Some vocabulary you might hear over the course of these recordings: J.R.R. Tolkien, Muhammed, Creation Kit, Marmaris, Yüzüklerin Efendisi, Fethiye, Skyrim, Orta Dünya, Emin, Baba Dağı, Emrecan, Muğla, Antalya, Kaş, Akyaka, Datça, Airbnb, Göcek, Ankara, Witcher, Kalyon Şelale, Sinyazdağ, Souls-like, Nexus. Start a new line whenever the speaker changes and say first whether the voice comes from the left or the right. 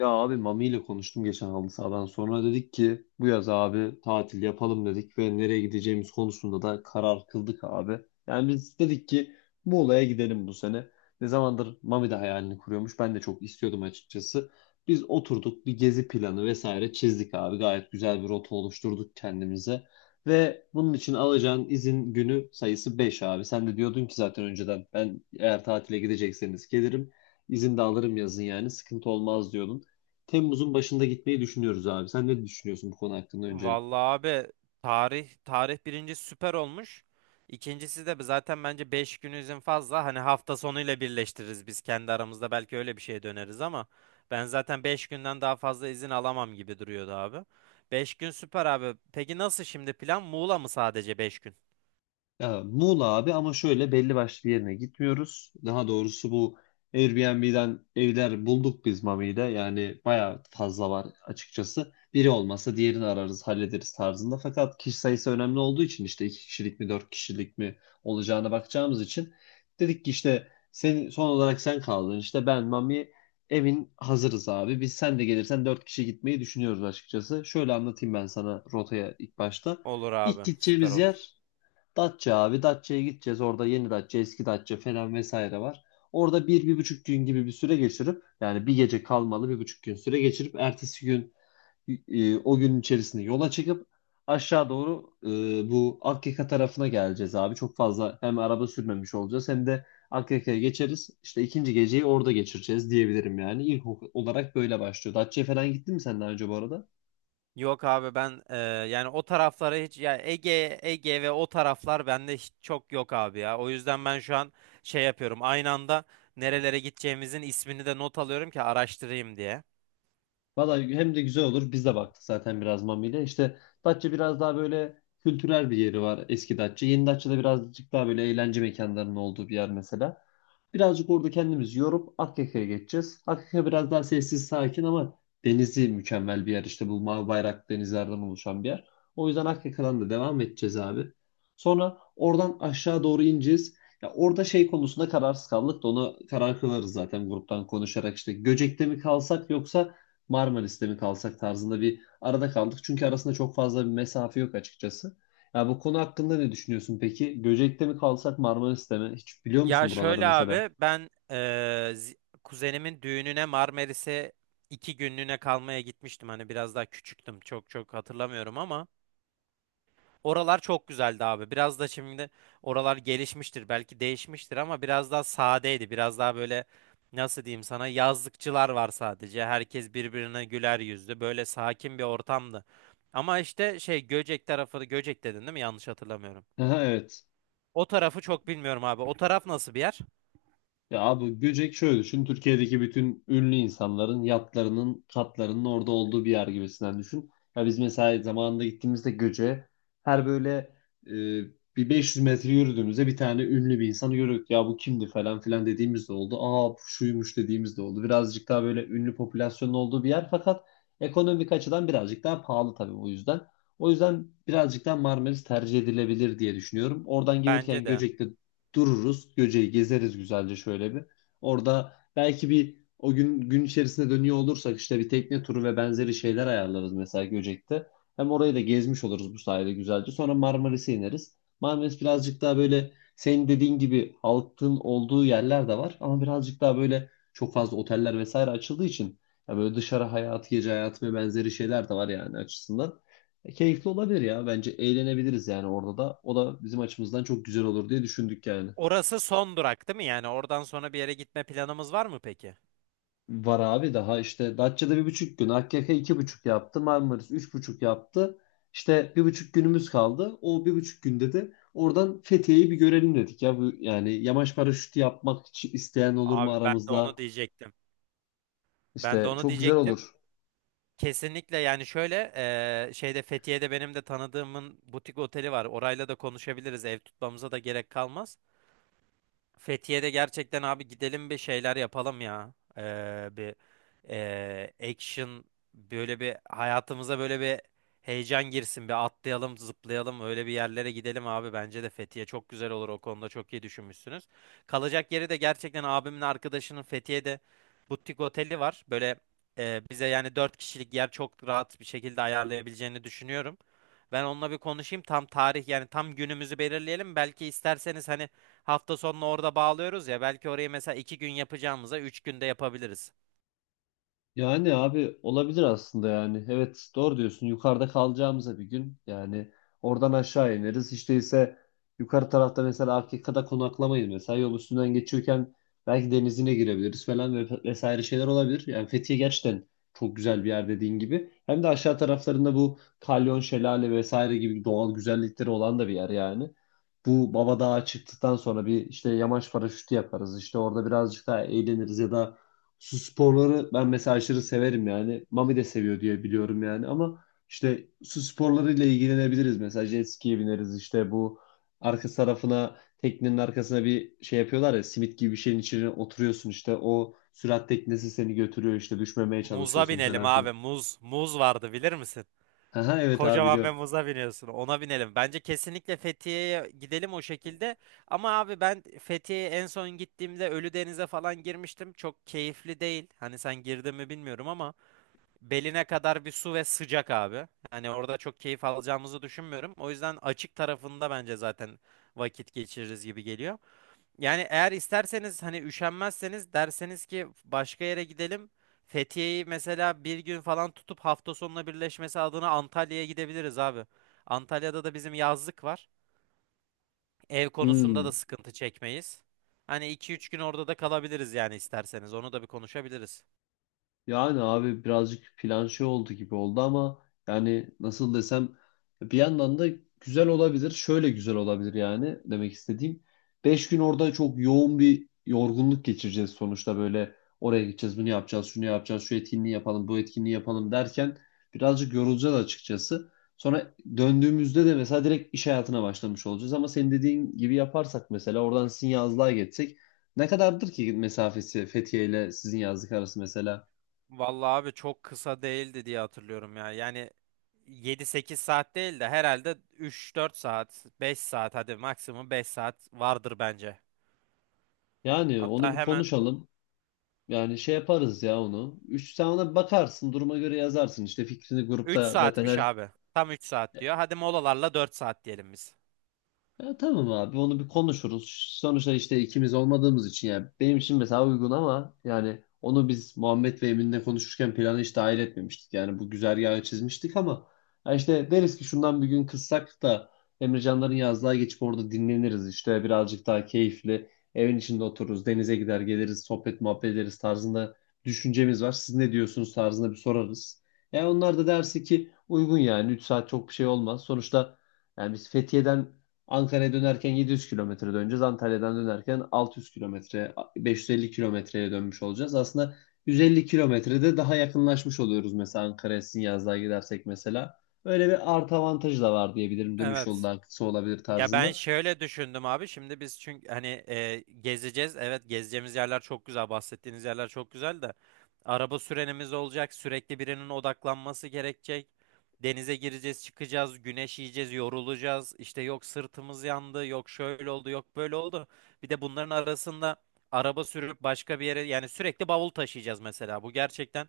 left: Ya abi Mami ile konuştum geçen halı sahadan sonra dedik ki bu yaz abi tatil yapalım dedik ve nereye gideceğimiz konusunda da karar kıldık abi. Yani biz dedik ki Muğla'ya gidelim bu sene. Ne zamandır Mami de hayalini kuruyormuş. Ben de çok istiyordum açıkçası. Biz oturduk bir gezi planı vesaire çizdik abi. Gayet güzel bir rota oluşturduk kendimize. Ve bunun için alacağın izin günü sayısı 5 abi. Sen de diyordun ki zaten önceden ben eğer tatile gidecekseniz gelirim. İzin de alırım yazın yani sıkıntı olmaz diyordun. Temmuz'un başında gitmeyi düşünüyoruz abi. Sen ne düşünüyorsun bu konu hakkında öncelikle?
right: Vallahi abi tarih tarih birinci süper olmuş. İkincisi de zaten bence 5 gün izin fazla. Hani hafta sonuyla birleştiririz biz kendi aramızda belki öyle bir şeye döneriz ama ben zaten 5 günden daha fazla izin alamam gibi duruyordu abi. 5 gün süper abi. Peki nasıl şimdi plan? Muğla mı sadece 5 gün?
left: Ya, Muğla abi ama şöyle belli başlı bir yerine gitmiyoruz. Daha doğrusu bu Airbnb'den evler bulduk biz Mami'de. Yani bayağı fazla var açıkçası. Biri olmasa diğerini ararız, hallederiz tarzında. Fakat kişi sayısı önemli olduğu için işte iki kişilik mi, dört kişilik mi olacağına bakacağımız için dedik ki işte sen, son olarak sen kaldın. İşte ben, Mami evin hazırız abi. Biz sen de gelirsen dört kişi gitmeyi düşünüyoruz açıkçası. Şöyle anlatayım ben sana rotaya ilk başta.
right: Olur
left: İlk
right: abi. Süper
left: gideceğimiz
right: olur.
left: yer Datça abi. Datça'ya gideceğiz. Orada yeni Datça, eski Datça falan vesaire var. Orada bir, bir buçuk gün gibi bir süre geçirip yani bir gece kalmalı bir buçuk gün süre geçirip ertesi gün o gün içerisinde yola çıkıp aşağı doğru bu Akyaka tarafına geleceğiz abi. Çok fazla hem araba sürmemiş olacağız hem de Akyaka'ya geçeriz. İşte ikinci geceyi orada geçireceğiz diyebilirim yani. Olarak böyle başlıyor. Datça'ya falan gittin mi sen daha önce bu arada?
right: Yok abi ben yani o taraflara hiç yani Ege ve o taraflar bende hiç çok yok abi ya. O yüzden ben şu an şey yapıyorum. Aynı anda nerelere gideceğimizin ismini de not alıyorum ki araştırayım diye.
left: Valla hem de güzel olur. Biz de baktık zaten biraz Mami'yle. İşte Datça biraz daha böyle kültürel bir yeri var eski Datça. Yeni Datça'da birazcık daha böyle eğlence mekanlarının olduğu bir yer mesela. Birazcık orada kendimizi yorup Akyaka'ya geçeceğiz. Akyaka biraz daha sessiz sakin ama denizi mükemmel bir yer. İşte bu mavi bayrak denizlerden oluşan bir yer. O yüzden Akyaka'dan da devam edeceğiz abi. Sonra oradan aşağı doğru ineceğiz. Ya orada şey konusunda kararsız kaldık da onu karar kılarız zaten gruptan konuşarak işte Göcek'te mi kalsak yoksa Marmaris'te mi kalsak tarzında bir arada kaldık. Çünkü arasında çok fazla bir mesafe yok açıkçası. Ya bu konu hakkında ne düşünüyorsun peki? Göcek'te mi kalsak Marmaris'te mi? Hiç biliyor
right: Ya
left: musun buraları
right: şöyle
left: mesela?
right: abi ben zi- kuzenimin düğününe Marmaris'e 2 günlüğüne kalmaya gitmiştim. Hani biraz daha küçüktüm. Çok çok hatırlamıyorum ama. Oralar çok güzeldi abi. Biraz da şimdi oralar gelişmiştir, belki değişmiştir ama biraz daha sadeydi. Biraz daha böyle nasıl diyeyim sana yazlıkçılar var sadece. Herkes birbirine güler yüzlü. Böyle sakin bir ortamdı. Ama işte şey Göcek tarafı, Göcek dedin değil mi? Yanlış hatırlamıyorum.
left: Aha, evet.
right: O tarafı çok bilmiyorum abi. O taraf nasıl bir yer?
left: Ya abi Göcek şöyle düşün. Türkiye'deki bütün ünlü insanların yatlarının, katlarının orada olduğu bir yer gibisinden düşün. Ya biz mesela zamanında gittiğimizde Göcek'e her böyle e, bir 500 metre yürüdüğümüzde bir tane ünlü bir insanı görüyorduk. Ya bu kimdi falan filan dediğimiz de oldu. Aa bu şuymuş dediğimiz de oldu. Birazcık daha böyle ünlü popülasyonun olduğu bir yer fakat ekonomik açıdan birazcık daha pahalı tabii o yüzden. O yüzden birazcık daha Marmaris tercih edilebilir diye düşünüyorum. Oradan
right: Bence
left: gelirken
right: de.
left: Göcek'te dururuz. Göce'yi gezeriz güzelce şöyle bir. Orada belki bir o gün içerisinde dönüyor olursak işte bir tekne turu ve benzeri şeyler ayarlarız mesela Göcek'te. Hem orayı da gezmiş oluruz bu sayede güzelce. Sonra Marmaris'e ineriz. Marmaris birazcık daha böyle senin dediğin gibi halkın olduğu yerler de var ama birazcık daha böyle çok fazla oteller vesaire açıldığı için ya böyle dışarı hayatı, gece hayatı ve benzeri şeyler de var yani açısından. Keyifli olabilir ya. Bence eğlenebiliriz yani orada da. O da bizim açımızdan çok güzel olur diye düşündük yani.
right: Orası son durak değil mi? Yani oradan sonra bir yere gitme planımız var mı peki?
left: Var abi daha işte Datça'da bir buçuk gün, AKK iki buçuk yaptı, Marmaris üç buçuk yaptı. İşte bir buçuk günümüz kaldı. O bir buçuk günde de oradan Fethiye'yi bir görelim dedik ya. Bu, yani yamaç paraşütü yapmak için isteyen olur mu
right: Abi ben de
left: aramızda?
right: onu diyecektim. Ben de
left: İşte
right: onu
left: çok güzel
right: diyecektim.
left: olur.
right: Kesinlikle yani şöyle şeyde Fethiye'de benim de tanıdığımın butik oteli var. Orayla da konuşabiliriz. Ev tutmamıza da gerek kalmaz. Fethiye'de gerçekten abi gidelim bir şeyler yapalım ya. Bir action böyle bir hayatımıza böyle bir heyecan girsin. Bir atlayalım, zıplayalım, öyle bir yerlere gidelim abi. Bence de Fethiye çok güzel olur. O konuda çok iyi düşünmüşsünüz. Kalacak yeri de gerçekten abimin arkadaşının Fethiye'de butik oteli var. Böyle bize yani 4 kişilik yer çok rahat bir şekilde ayarlayabileceğini düşünüyorum. Ben onunla bir konuşayım. Tam tarih yani tam günümüzü belirleyelim. Belki isterseniz hani hafta sonunu orada bağlıyoruz ya belki orayı mesela 2 gün yapacağımıza 3 günde yapabiliriz.
left: Yani abi olabilir aslında yani. Evet doğru diyorsun. Yukarıda kalacağımıza bir gün yani oradan aşağı ineriz. Hiç değilse yukarı tarafta mesela Afrika'da konaklamayız mesela. Yol üstünden geçiyorken belki denizine girebiliriz falan ve vesaire şeyler olabilir. Yani Fethiye gerçekten çok güzel bir yer dediğin gibi. Hem de aşağı taraflarında bu Kalyon Şelale vesaire gibi doğal güzellikleri olan da bir yer yani. Bu Baba Dağı çıktıktan sonra bir işte yamaç paraşütü yaparız. İşte orada birazcık daha eğleniriz ya da su sporları ben mesela aşırı severim yani. Mami de seviyor diye biliyorum yani ama işte su sporlarıyla ilgilenebiliriz. Mesela jet ski'ye bineriz işte bu arka tarafına teknenin arkasına bir şey yapıyorlar ya simit gibi bir şeyin içine oturuyorsun işte o sürat teknesi seni götürüyor işte düşmemeye
right: Muza
left: çalışıyorsun
right: binelim
left: falan
right: abi
left: filan.
right: muz. Muz vardı bilir misin?
left: Aha evet abi
right: Kocaman bir
left: biliyorum.
right: muza biniyorsun ona binelim. Bence kesinlikle Fethiye'ye gidelim o şekilde. Ama abi ben Fethiye'ye en son gittiğimde Ölüdeniz'e falan girmiştim. Çok keyifli değil. Hani sen girdin mi bilmiyorum ama beline kadar bir su ve sıcak abi. Hani orada çok keyif alacağımızı düşünmüyorum. O yüzden açık tarafında bence zaten vakit geçiririz gibi geliyor. Yani eğer isterseniz hani üşenmezseniz derseniz ki başka yere gidelim. Fethiye'yi mesela bir gün falan tutup hafta sonuna birleşmesi adına Antalya'ya gidebiliriz abi. Antalya'da da bizim yazlık var. Ev konusunda da
left: Hmm.
right: sıkıntı çekmeyiz. Hani 2-3 gün orada da kalabiliriz yani isterseniz. Onu da bir konuşabiliriz.
left: Yani abi birazcık plan şey oldu gibi oldu ama yani nasıl desem bir yandan da güzel olabilir. Şöyle güzel olabilir yani demek istediğim. Beş gün orada çok yoğun bir yorgunluk geçireceğiz sonuçta böyle oraya gideceğiz bunu yapacağız şunu yapacağız şu etkinliği yapalım bu etkinliği yapalım derken birazcık yorulacağız açıkçası. Sonra döndüğümüzde de mesela direkt iş hayatına başlamış olacağız ama senin dediğin gibi yaparsak mesela oradan sizin yazlığa geçsek ne kadardır ki mesafesi Fethiye ile sizin yazlık arası mesela?
right: Vallahi abi çok kısa değildi diye hatırlıyorum ya. Yani 7-8 saat değil de herhalde 3-4 saat, 5 saat hadi maksimum 5 saat vardır bence.
left: Yani
right: Hatta
left: onu bir
right: hemen
left: konuşalım. Yani şey yaparız ya onu. Üç, sen ona bakarsın duruma göre yazarsın. İşte fikrini
right: 3
left: grupta zaten
right: saatmiş
left: her
right: abi. Tam 3 saat diyor. Hadi molalarla 4 saat diyelim biz.
left: ya tamam abi onu bir konuşuruz. Sonuçta işte ikimiz olmadığımız için yani benim için mesela uygun ama yani onu biz Muhammed ve Emin'le konuşurken planı hiç dahil etmemiştik. Yani bu güzergahı çizmiştik ama ya işte deriz ki şundan bir gün kıssak da Emrecanların yazlığa geçip orada dinleniriz işte birazcık daha keyifli evin içinde otururuz denize gider geliriz sohbet muhabbet ederiz tarzında düşüncemiz var. Siz ne diyorsunuz tarzında bir sorarız. Yani onlar da derse ki uygun yani 3 saat çok bir şey olmaz. Sonuçta yani biz Fethiye'den Ankara'ya dönerken 700 kilometre döneceğiz. Antalya'dan dönerken 600 kilometre, 550 kilometreye dönmüş olacağız. Aslında 150 kilometrede daha yakınlaşmış oluyoruz mesela Ankara'ya Sinyazdağ'a gidersek mesela. Öyle bir artı avantajı da var diyebilirim. Dönüş yolu
right: Evet.
left: daha kısa olabilir
right: Ya ben
left: tarzında.
right: şöyle düşündüm abi. Şimdi biz çünkü hani gezeceğiz. Evet gezeceğimiz yerler çok güzel. Bahsettiğiniz yerler çok güzel de. Araba sürenimiz olacak. Sürekli birinin odaklanması gerekecek. Denize gireceğiz, çıkacağız, güneş yiyeceğiz, yorulacağız. İşte yok sırtımız yandı, yok şöyle oldu, yok böyle oldu. Bir de bunların arasında araba sürüp başka bir yere yani sürekli bavul taşıyacağız mesela. Bu gerçekten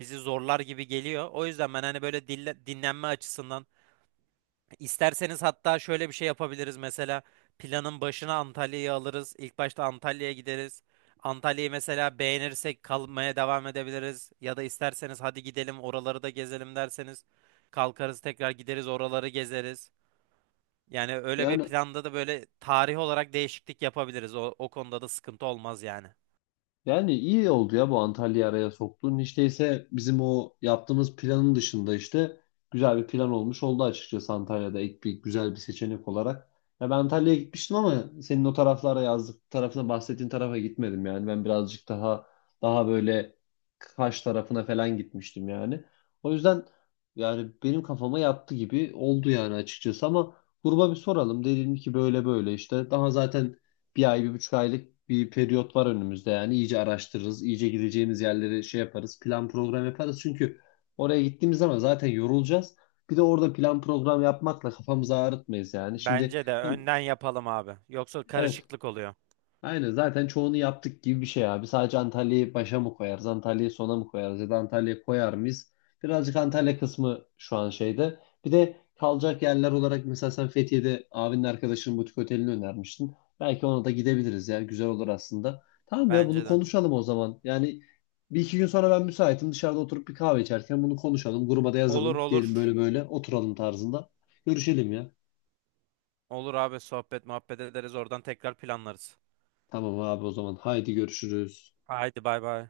right: bizi zorlar gibi geliyor. O yüzden ben hani böyle dinlenme açısından İsterseniz hatta şöyle bir şey yapabiliriz mesela planın başına Antalya'yı alırız. İlk başta Antalya'ya gideriz. Antalya'yı mesela beğenirsek kalmaya devam edebiliriz. Ya da isterseniz hadi gidelim oraları da gezelim derseniz kalkarız tekrar gideriz oraları gezeriz. Yani öyle bir
left: Yani
right: planda da böyle tarih olarak değişiklik yapabiliriz. O konuda da sıkıntı olmaz yani.
left: yani iyi oldu ya bu Antalya'yı araya soktuğun. Hiç değilse bizim o yaptığımız planın dışında işte güzel bir plan olmuş oldu açıkçası Antalya'da ek bir güzel bir seçenek olarak. Ya ben Antalya'ya gitmiştim ama senin o taraflara yazdık tarafına bahsettiğin tarafa gitmedim yani. Ben birazcık daha böyle Kaş tarafına falan gitmiştim yani. O yüzden yani benim kafama yattı gibi oldu yani açıkçası ama gruba bir soralım. Dedim ki böyle böyle işte daha zaten bir ay, bir buçuk aylık bir periyot var önümüzde yani. İyice araştırırız, iyice gideceğimiz yerleri şey yaparız, plan program yaparız. Çünkü oraya gittiğimiz zaman zaten yorulacağız. Bir de orada plan program yapmakla kafamızı ağrıtmayız yani. Şimdi
right: Bence de
left: hem-
right: önden yapalım abi. Yoksa
left: evet
right: karışıklık oluyor.
left: aynen zaten çoğunu yaptık gibi bir şey abi. Sadece Antalya'yı başa mı koyarız, Antalya'yı sona mı koyarız ya da Antalya'yı koyar mıyız? Birazcık Antalya kısmı şu an şeyde. Bir de kalacak yerler olarak mesela sen Fethiye'de abinin arkadaşının butik otelini önermiştin. Belki ona da gidebiliriz ya güzel olur aslında. Tamam ya bunu
right: Bence de.
left: konuşalım o zaman. Yani bir iki gün sonra ben müsaitim dışarıda oturup bir kahve içerken bunu konuşalım. Gruba da
right: Olur
left: yazalım.
right: olur.
left: Diyelim böyle böyle oturalım tarzında. Görüşelim ya.
right: Olur abi sohbet muhabbet ederiz oradan tekrar planlarız.
left: Tamam abi o zaman haydi görüşürüz.
right: Haydi bay bay.